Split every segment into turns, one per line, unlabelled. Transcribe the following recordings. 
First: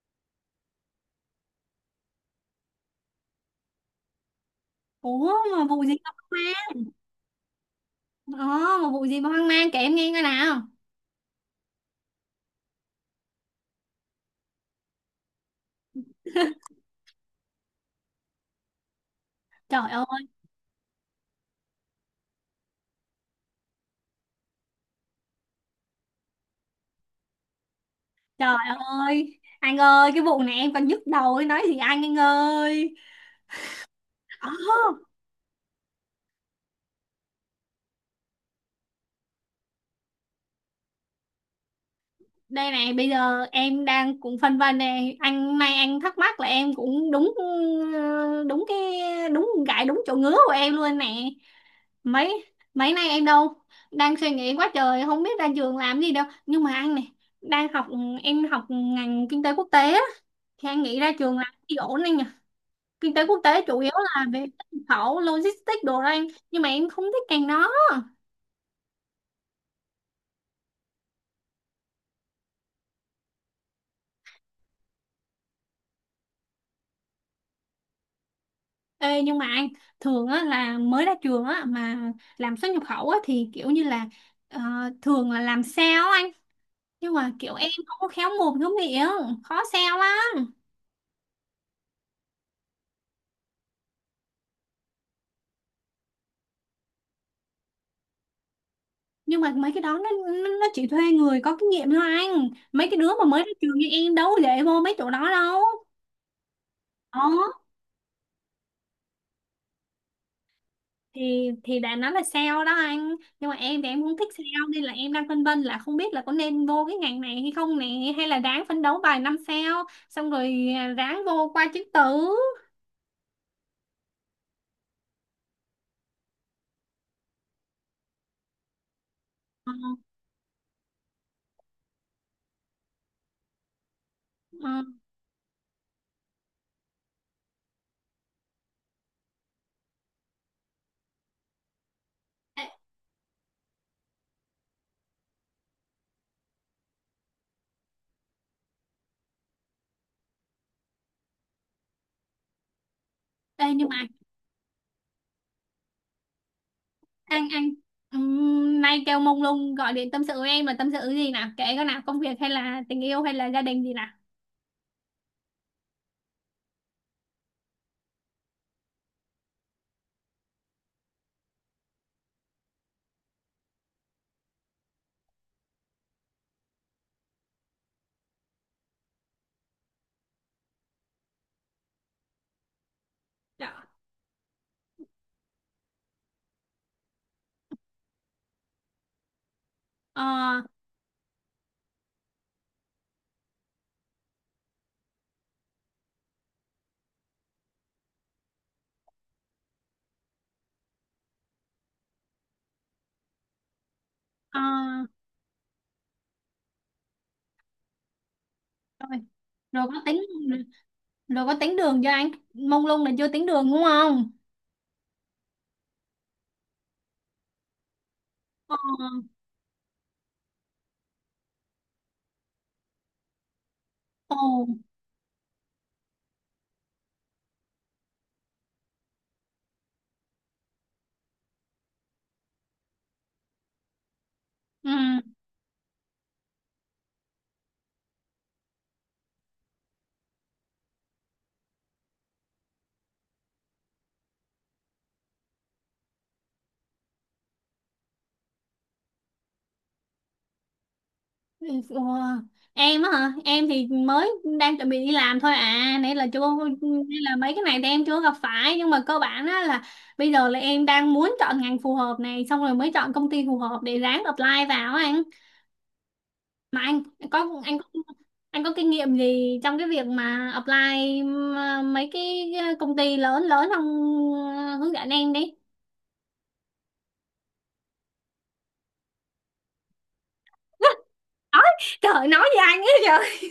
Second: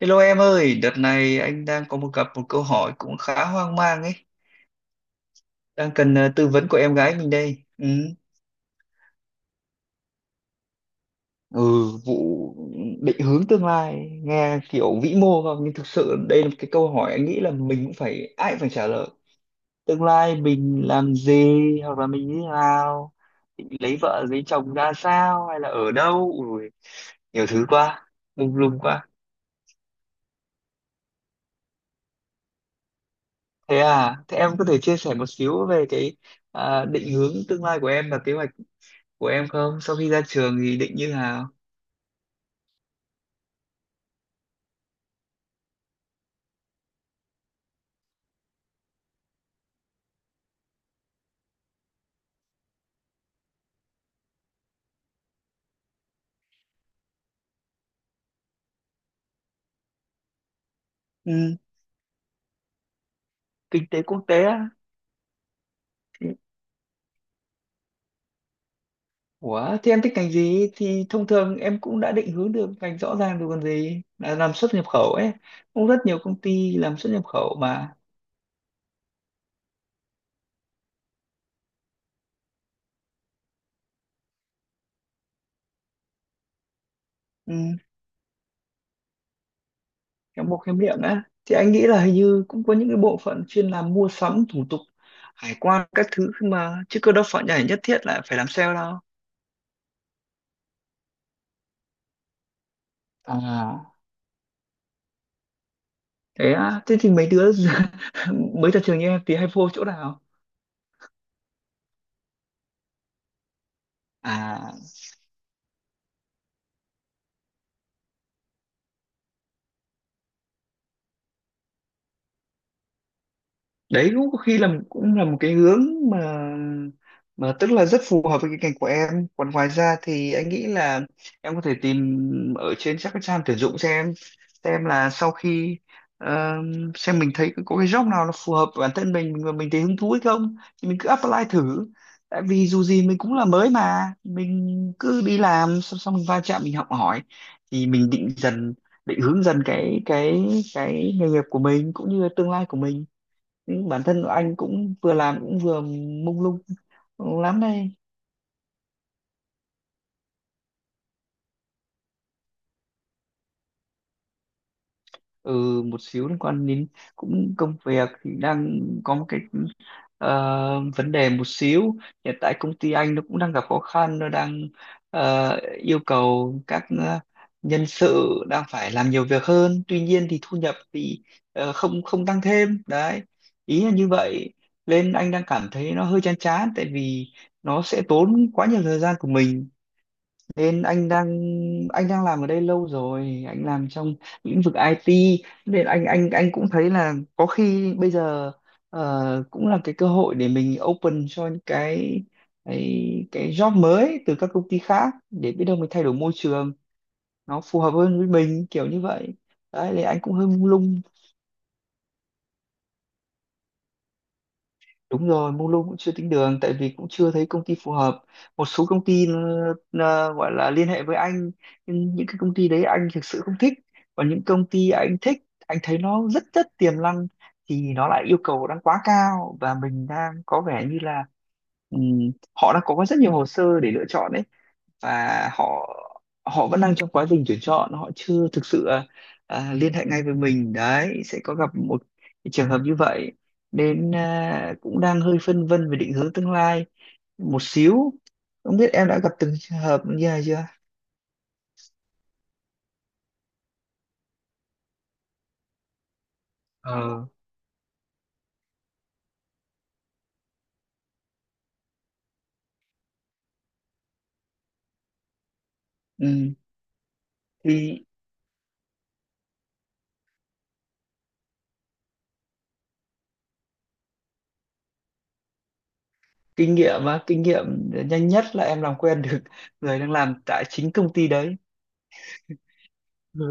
Hello em ơi, đợt này anh đang có gặp một câu hỏi cũng khá hoang mang ấy,
Ủa mà vụ
đang
gì mà
cần tư
hoang
vấn của
mang?
em gái mình đây. Ừ.
Ờ mà vụ gì mà hoang mang kể em nghe coi nào?
ừ vụ định hướng tương lai nghe kiểu vĩ mô không, nhưng thực sự đây là một cái câu hỏi anh nghĩ là mình cũng phải ai cũng phải trả lời.
Trời
Tương
ơi
lai mình làm gì, hoặc là mình như thế nào, định lấy vợ lấy chồng ra sao, hay là ở đâu. Ui, nhiều thứ quá, lung
trời
lung quá.
ơi anh ơi, cái vụ này em còn nhức đầu ấy. Nói gì anh ơi.
Thế à, thế
Ờ
em có thể chia sẻ một xíu về cái định hướng tương lai của em và kế hoạch của em không? Sau khi ra trường thì định như nào?
Đây này, bây giờ em đang cũng phân vân này. Anh nay anh thắc mắc là em cũng đúng, đúng cái gãi đúng chỗ ngứa của em luôn nè. Mấy mấy nay em đâu đang suy nghĩ quá trời, không biết ra trường làm gì đâu. Nhưng mà anh này, đang học, em học ngành kinh tế quốc tế á, thì anh nghĩ ra trường làm
Ừ,
gì ổn anh nhỉ? Kinh tế quốc tế chủ
kinh
yếu
tế quốc
là về
tế á.
xuất khẩu logistics đồ đó anh,
Thì
nhưng mà em không thích ngành đó.
Ủa, thế em thích ngành gì? Thì thông thường em cũng đã định hướng được ngành rõ ràng rồi còn gì. Là làm xuất nhập khẩu ấy. Cũng rất nhiều công ty làm xuất nhập khẩu mà.
Ê, nhưng mà anh, thường á, là mới ra trường á, mà làm xuất nhập khẩu á, thì kiểu như là, ờ, thường là làm sale á anh, nhưng mà kiểu
Ừ.
em không có khéo mồm khéo miệng, khó sale
Trong
lắm.
bộ khám nghiệm á. Thì anh nghĩ là hình như cũng có những cái bộ phận chuyên làm mua sắm, thủ tục, hải quan, các thứ mà. Chứ cơ đâu phải nhảy nhất thiết là phải làm sale đâu.
Nhưng mà mấy cái đó nó chỉ thuê người có kinh nghiệm thôi anh, mấy cái đứa mà mới ra trường như
À,
em đâu để vô mấy chỗ đó đâu.
thế á, thế thì
Ờ,
mấy đứa mới ra trường như em thì hay vô chỗ nào?
thì đã nói là sale đó anh, nhưng mà em thì em không thích sale,
À,
nên là em đang phân vân là không biết là có nên vô cái ngành này hay không này, hay là ráng phấn đấu vài năm sao xong rồi, ráng vô qua chứng tử.
đấy cũng có khi là một cái hướng mà tức là rất phù hợp với cái ngành của em. Còn ngoài
Ờ,
ra thì anh nghĩ là em có thể tìm ở trên các cái trang tuyển dụng,
ờ.
xem là sau khi ờ, xem mình thấy có cái job nào nó phù hợp với bản thân mình, mình thấy hứng thú hay không thì mình cứ apply thử. Tại
Ê,
vì dù gì mình cũng là mới, mà mình cứ đi làm, xong xong mình va chạm, mình học hỏi thì mình định dần, định hướng dần cái cái nghề nghiệp của mình cũng như là tương lai của mình.
ê, nhưng mà
Bản thân anh cũng vừa làm cũng vừa mông lung
anh
lắm
anh
đây.
nay kêu mông lung gọi điện tâm sự với em là tâm sự gì nào, kể cái nào, công việc hay là tình yêu hay là gia đình gì nào?
Ừ, một xíu liên quan đến cũng công việc thì đang có một cái vấn đề một xíu. Hiện tại công ty anh nó cũng đang gặp khó khăn, nó đang ờ, yêu cầu các nhân sự đang phải làm nhiều việc hơn, tuy nhiên thì thu nhập thì không không tăng thêm đấy, ý
Dạ.
là như vậy. Nên anh đang cảm thấy nó hơi chán chán, tại vì nó sẽ tốn quá nhiều thời gian của mình.
Ờ,
Nên anh đang Anh đang làm ở đây lâu rồi, anh làm trong lĩnh vực IT, nên anh anh cũng thấy là có khi bây giờ cũng là cái cơ hội để mình open cho những cái cái job mới từ các
ờ,
công ty khác, để biết đâu mình thay đổi môi trường nó phù hợp hơn với mình, kiểu như
rồi,
vậy.
rồi
Đấy, thì
có
anh
tính
cũng hơi mông lung.
rồi có tính đường cho anh, mông lung là chưa tính đường đúng không?
Đúng rồi, mông lung cũng chưa tính đường tại vì cũng chưa thấy công ty phù hợp. Một
Ờ,
số công ty gọi là liên hệ với anh, nhưng những cái công ty đấy anh thực sự không thích. Còn những công
ồ.
ty anh thích, anh thấy nó rất rất tiềm năng, thì nó lại yêu cầu đang quá cao và mình đang có vẻ như là họ đã có rất nhiều hồ sơ để lựa chọn đấy,
Ừ.
và họ họ vẫn đang trong quá trình tuyển chọn, họ chưa thực sự liên hệ ngay với mình đấy, sẽ có gặp một cái trường hợp như vậy. Nên cũng đang hơi phân vân về định hướng tương lai một xíu, không biết em đã gặp từng trường hợp như này chưa.
Ủa, em á hả? Em thì mới đang chuẩn bị đi làm thôi à, nãy là chưa, nên
Ờ.
là mấy cái này thì em chưa gặp phải, nhưng mà cơ bản á là bây giờ là em đang muốn chọn ngành phù hợp này xong rồi mới chọn công ty phù hợp để ráng apply vào á anh.
Ừ.
Mà anh có anh có
Thì
anh có kinh nghiệm gì trong cái việc mà apply mấy cái công ty lớn lớn không? Ờ, hướng dẫn em đi.
kinh nghiệm á, kinh nghiệm nhanh nhất là em làm quen được người đang làm tại chính công ty đấy.
Nói, trời ơi, nói với anh ấy trời.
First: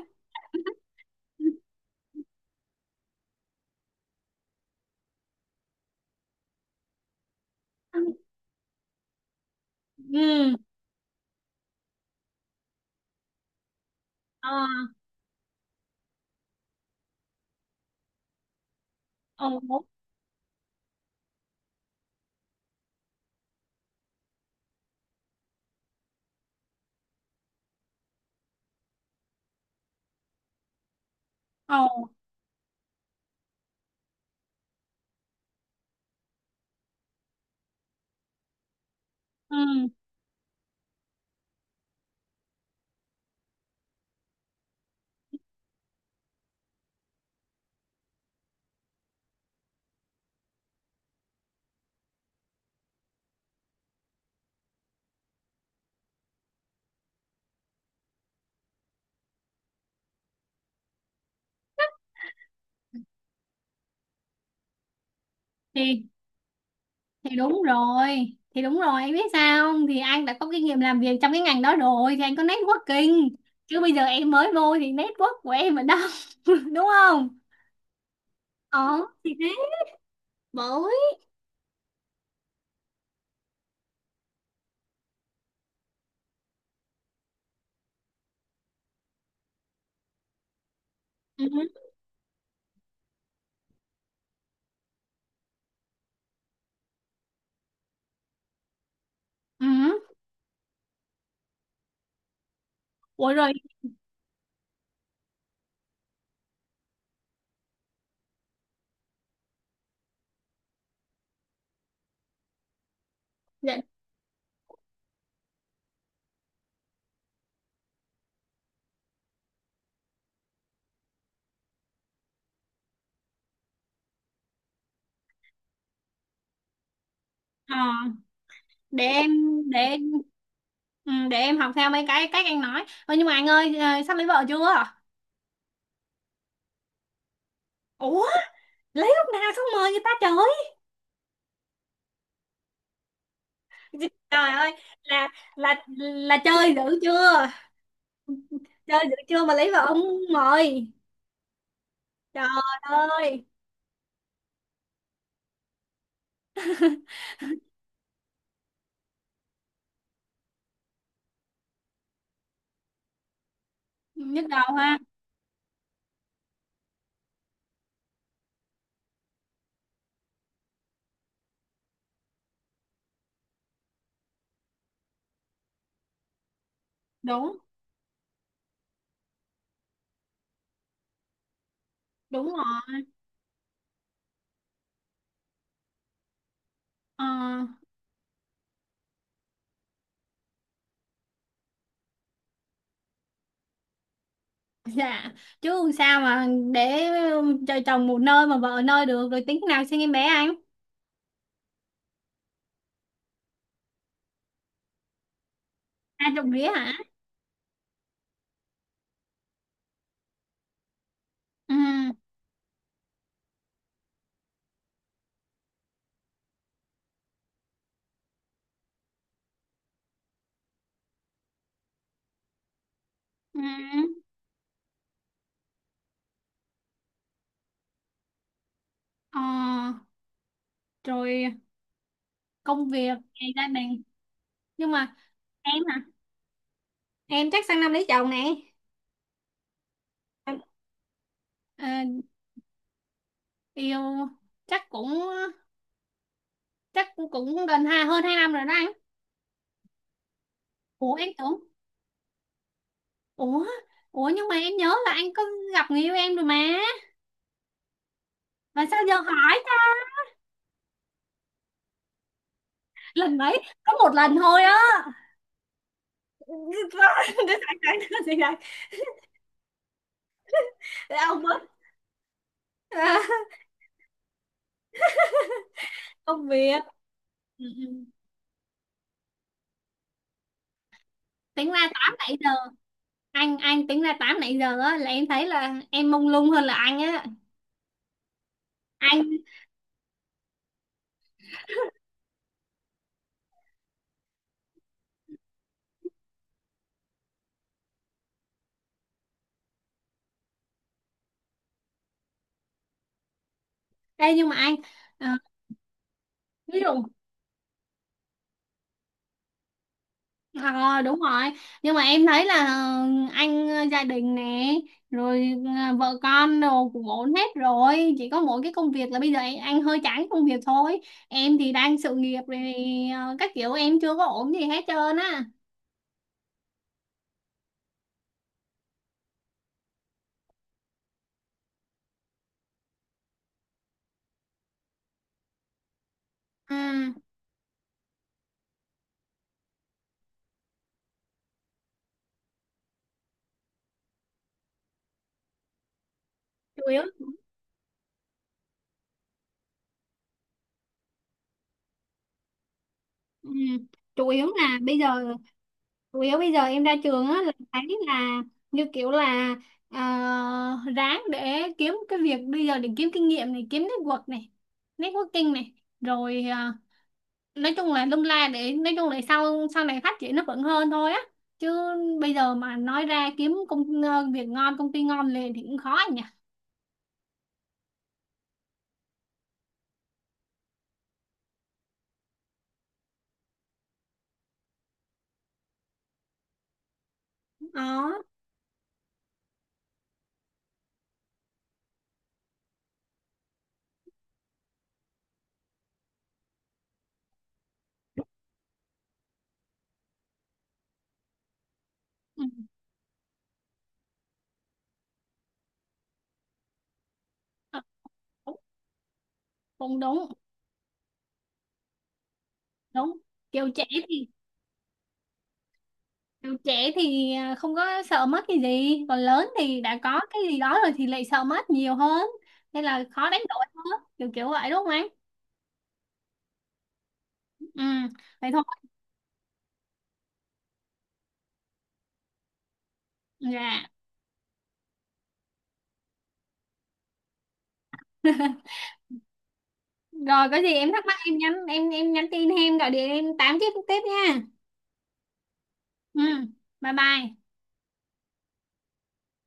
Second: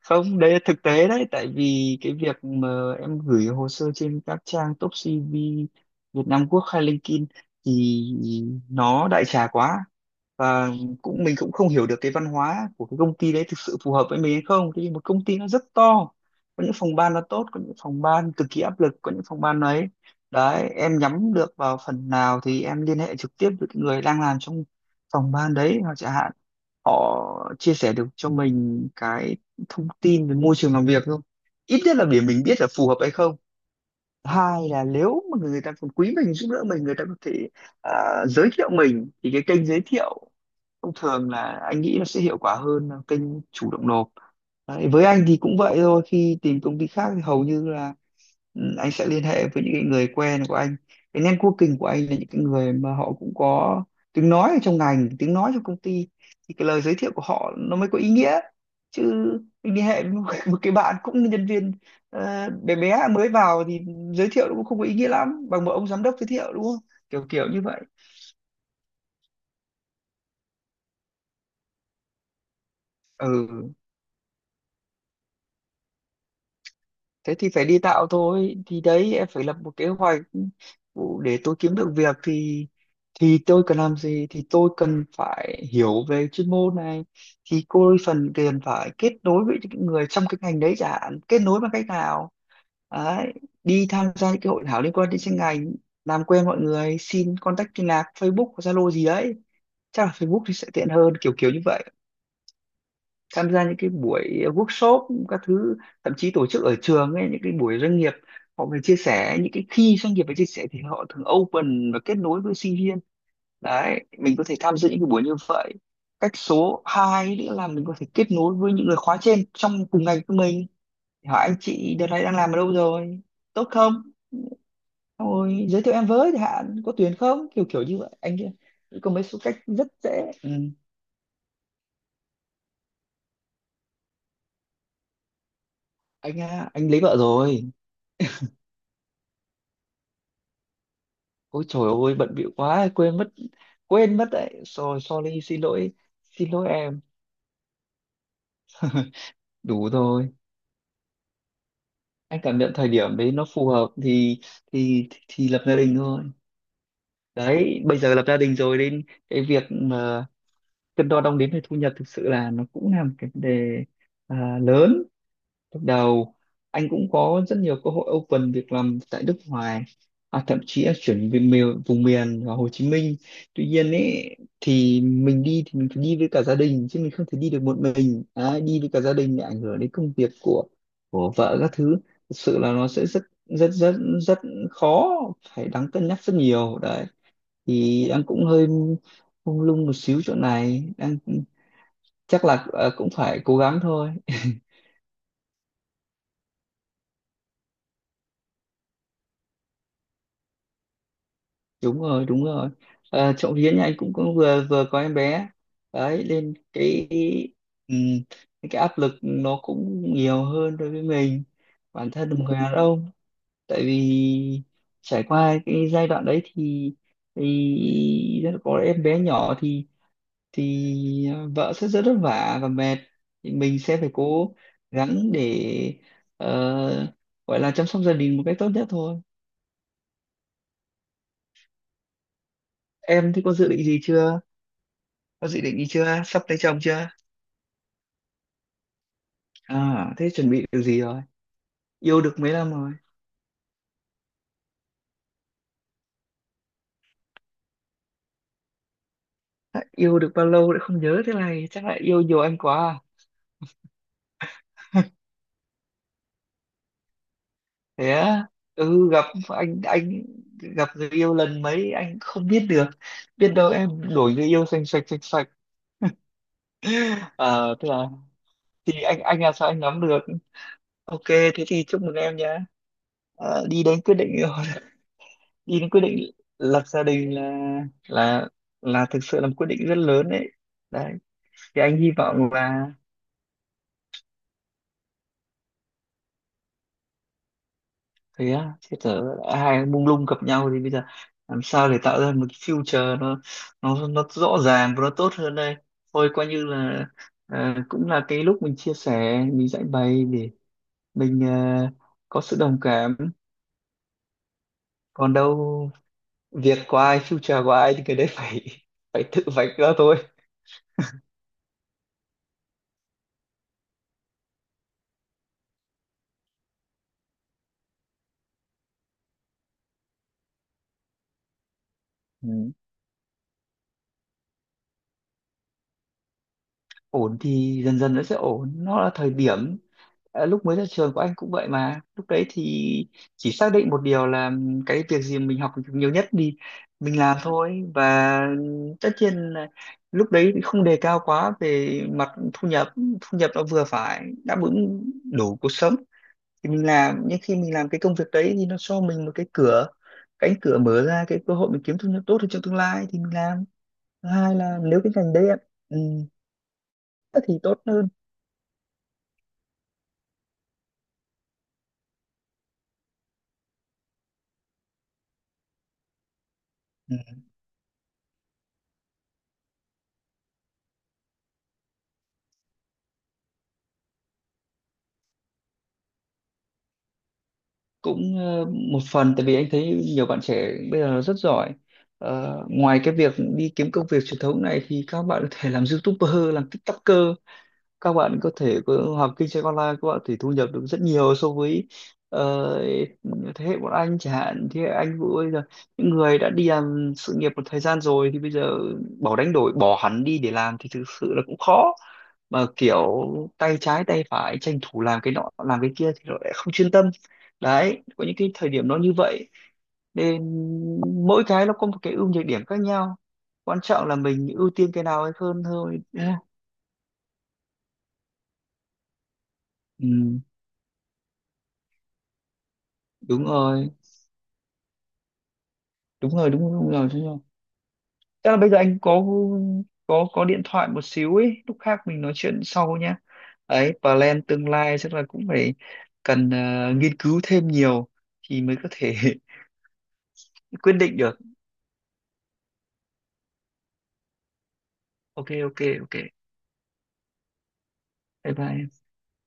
Không, đấy là thực tế đấy, tại vì cái việc mà em gửi hồ sơ trên các trang top CV Việt Nam Quốc hay LinkedIn thì nó đại trà quá.
Ừ.
Và mình cũng không hiểu được cái văn hóa của cái công ty đấy thực sự phù hợp với mình hay
Ờ.
không. Thì một công ty nó rất to, có những phòng ban nó tốt, có những phòng ban cực kỳ áp lực, có những phòng ban
Ồ.
ấy. Đấy, em nhắm được vào phần nào thì em liên hệ trực tiếp với cái người đang làm trong phòng ban đấy, hoặc chẳng hạn họ chia sẻ được cho mình cái thông tin về môi trường làm việc không, ít nhất là
Ồ.
để mình biết là phù hợp hay không. Hai là nếu mà người ta còn quý mình, giúp đỡ mình, người ta có thể à, giới thiệu mình, thì cái
Ừ.
kênh giới thiệu thông thường là anh nghĩ nó sẽ hiệu quả hơn là kênh chủ động nộp. Đấy, với anh thì cũng vậy thôi, khi tìm công ty khác thì hầu như là ừ, anh sẽ liên hệ với những cái người quen của anh, cái networking của anh là những cái người mà họ cũng có tiếng nói ở trong ngành, tiếng nói trong công ty, thì cái lời giới thiệu của họ nó mới có ý nghĩa. Chứ mình liên hệ với một, một cái bạn cũng là nhân viên bé bé mới vào thì giới thiệu nó cũng không có ý nghĩa lắm bằng một ông giám
thì
đốc giới thiệu, đúng không, kiểu
thì
kiểu như
đúng
vậy.
rồi, đúng rồi anh biết sao không, thì anh đã có kinh nghiệm làm việc trong cái ngành đó rồi thì anh có networking,
Ừ,
chứ bây giờ em mới vô thì network của em ở đâu? Đúng
thế
không?
thì phải đi tạo thôi. Thì
Ờ,
đấy, em phải
thế
lập một kế hoạch
mới.
để tôi kiếm được việc thì tôi cần làm gì, thì tôi cần phải hiểu về chuyên môn này, thì cô phần tiền phải kết nối với những người trong cái ngành đấy, chẳng hạn kết
Ừ.
nối bằng cách nào đấy. Đi tham gia những cái hội thảo liên quan đến chuyên ngành, làm quen mọi người, xin contact liên lạc, Facebook Zalo gì đấy,
Ừ.
chắc là Facebook thì sẽ tiện hơn, kiểu kiểu như vậy.
Ủa
Tham
rồi.
gia những cái buổi workshop các thứ, thậm chí tổ chức ở trường ấy, những cái buổi doanh nghiệp họ về chia sẻ, những cái khi doanh nghiệp về chia sẻ thì họ thường open và kết nối với sinh viên,
Dạ.
đấy mình có thể tham dự những cái buổi như vậy. Cách số 2 nữa là mình có thể kết nối với những người khóa trên trong cùng ngành của mình, hỏi anh chị đợt này đang làm ở đâu rồi, tốt không. Xong rồi giới thiệu em với, thì hạn có tuyển không, kiểu
Ờ,
kiểu như vậy anh kia.
để
Có mấy
em
số cách
để
rất
em
dễ. Ừ.
ừ, để em học theo mấy cái cách anh nói. Ơ nhưng mà anh ơi, sắp lấy vợ chưa?
Anh lấy vợ rồi.
Ủa, lấy lúc nào xong mời người ta trời.
Ôi trời ơi bận bịu quá quên mất, quên mất
trời
đấy,
ơi
rồi
là
sorry, xin
là
lỗi,
là
xin lỗi
chơi dữ
em.
chưa? Chơi dữ chưa mà lấy vợ
Đủ
không
rồi,
mời.
anh cảm nhận thời
Trời
điểm đấy
ơi,
nó phù hợp thì thì lập gia đình thôi. Đấy, bây giờ lập gia đình rồi, đến cái việc mà cân đo đong đếm về thu nhập thực sự là nó cũng là một cái vấn đề
nhức đầu ha.
lớn. Lúc đầu anh cũng có rất nhiều cơ hội open việc làm tại nước ngoài, thậm chí là chuyển về miền, vào Hồ Chí Minh. Tuy nhiên ấy thì mình đi thì mình phải đi với cả gia đình chứ mình không thể đi
Đúng,
được một mình, à, đi với cả gia đình lại ảnh hưởng đến công việc của vợ các thứ. Thực
đúng
sự là nó
rồi.
sẽ rất rất rất rất khó, phải đáng cân nhắc rất nhiều đấy.
Ờ,
Thì đang cũng hơi mông lung một xíu chỗ này, đang chắc là cũng phải cố gắng thôi.
dạ, chứ sao mà để cho chồng một nơi mà vợ nơi? Được rồi tính nào sinh em bé anh?
Đúng rồi, đúng rồi, trộm vía nhà anh cũng, cũng vừa vừa có em bé
À
đấy,
trộm
nên
rĩa hả?
ừm, cái áp lực nó cũng nhiều hơn đối với mình,
Ừ,
bản thân một người đàn ông. Tại vì trải qua cái giai đoạn đấy thì có em bé nhỏ thì ờ, vợ sẽ rất vất vả và mệt, thì
ừ.
mình sẽ phải cố gắng để ờ, gọi là chăm sóc gia đình một cách tốt nhất thôi.
Ờ, rồi công việc
Em thì
ngày
có
gia
dự định gì
đình.
chưa?
Nhưng mà
Có dự định
em
gì
hả?
chưa, sắp lấy chồng chưa?
Em chắc sang năm lấy chồng nè.
À thế chuẩn bị điều gì rồi,
Ờ,
yêu được mấy năm rồi?
yêu chắc cũng chắc cũng cũng gần hai, hơn hai năm rồi đó anh.
À, yêu được bao lâu đã không
Ủa
nhớ
em
thế
tưởng,
này, chắc là yêu nhiều anh quá à?
ủa, ủa nhưng mà em nhớ là anh có gặp người yêu em rồi mà.
Thế á,
Mà sao
ừ
giờ
gặp
hỏi
anh
ta?
anh gặp người yêu lần mấy anh không biết được,
Lần
biết
mấy,
đâu
có
em
một
đổi
lần
người
thôi
yêu
á.
sành sạch sạch sạch
Để
Ờ
sẵn
thế
sàng,
là
để sẵn,
thì anh là sao anh nắm được.
để
Ok,
ông bớt.
thế thì chúc mừng em nhá,
À,
ờ, đi đến quyết định rồi. Đi đến quyết định
công việc.
lập gia đình là
Ừ, ừ.
là là thực sự là một quyết định rất lớn đấy. Đấy
Tính ra
thì anh hy
8 nãy
vọng
giờ,
là
anh tính ra 8 nãy giờ á là em thấy là em mông lung hơn là anh á.
Thế á, thế tớ
Anh,
hai mông lung gặp nhau thì bây giờ làm sao để tạo ra một cái future nó nó rõ ràng và nó tốt hơn đây. Thôi coi như là ờ, cũng là cái lúc mình chia sẻ, mình giải bày để mình có sự đồng cảm,
ê nhưng mà anh, ờ,
còn đâu việc
ví
của
dụ.
ai, future của ai, thì cái đấy phải phải tự vạch ra thôi.
Ờ đúng rồi, nhưng mà em thấy là anh gia đình nè, rồi vợ con đồ cũng ổn hết rồi, chỉ có mỗi cái công việc là bây giờ anh hơi chán công việc thôi. Em thì đang sự nghiệp rồi,
Ừ.
các kiểu em chưa có ổn gì hết trơn á.
Ổn thì dần dần nó sẽ ổn, nó là thời điểm. Ờ, lúc mới ra trường của anh cũng vậy mà, lúc đấy thì chỉ xác định một điều là cái việc gì mình học được nhiều nhất thì
Ừ,
mình làm thôi. Và tất nhiên là lúc đấy không đề cao quá về mặt thu nhập, thu nhập nó vừa phải, đáp ứng đủ cuộc sống thì
chủ
mình
yếu
làm. Nhưng khi mình làm cái công việc đấy thì nó cho mình một cái cửa cánh cửa mở ra cái cơ hội mình kiếm thu nhập tốt hơn trong tương lai thì mình
ừ,
làm.
chủ
Thứ
yếu
hai
là
là
bây
nếu cái ngành
giờ
đấy em, ừ,
chủ yếu bây giờ em ra trường á là
thì tốt
thấy
hơn.
là, như kiểu là, ờ, ráng để kiếm cái việc bây giờ để kiếm kinh nghiệm này, kiếm network networking này, rồi nói chung là lung la, để nói chung là sau sau này phát triển nó vẫn hơn thôi á. Chứ bây giờ mà nói ra kiếm việc ngon công ty ngon liền thì cũng khó nhỉ?
Cũng một phần tại vì anh thấy nhiều bạn trẻ bây giờ rất giỏi. Ờ, ngoài cái việc đi kiếm công việc truyền thống này thì các bạn có thể làm YouTuber, làm TikToker, các
Đó.
bạn có thể học kinh doanh online, các bạn thì thu nhập được rất nhiều so với ờ, thế hệ bọn anh chẳng hạn, thế hệ anh Vũ bây giờ, những người đã đi làm sự nghiệp một thời gian rồi, thì bây giờ bỏ, đánh đổi bỏ hẳn đi để làm thì thực sự là cũng khó.
Ừ.
Mà kiểu tay trái tay phải tranh thủ làm cái nọ làm cái kia thì nó lại không chuyên tâm.
Ờ,
Đấy có những cái
đúng,
thời điểm nó như vậy,
cũng đúng.
nên mỗi cái nó có một cái ưu nhược điểm khác
Đúng,
nhau,
kiểu
quan
trẻ
trọng là
thì
mình ưu tiên cái nào hay hơn thôi, đúng không?
kiểu trẻ thì không có sợ mất cái gì, còn lớn thì đã có
Ừ,
cái gì đó rồi thì lại sợ mất nhiều hơn, nên là khó đánh
đúng
đổi
rồi,
hơn kiểu kiểu vậy đúng không anh?
đúng rồi, đúng rồi, đúng rồi, đúng rồi.
Ừ, vậy
Chắc là
thôi.
bây giờ anh có có điện thoại một xíu ấy, lúc khác mình nói chuyện sau nhá.
Dạ
Ấy plan tương lai chắc là cũng phải cần nghiên cứu thêm nhiều thì mới có thể
rồi có gì em
quyết
thắc mắc
định
em
được.
nhắn, em nhắn tin hay em gọi điện em tám tiếp tiếp nha.
Ok ok ok,
Ừ, bye bye.
bye bye.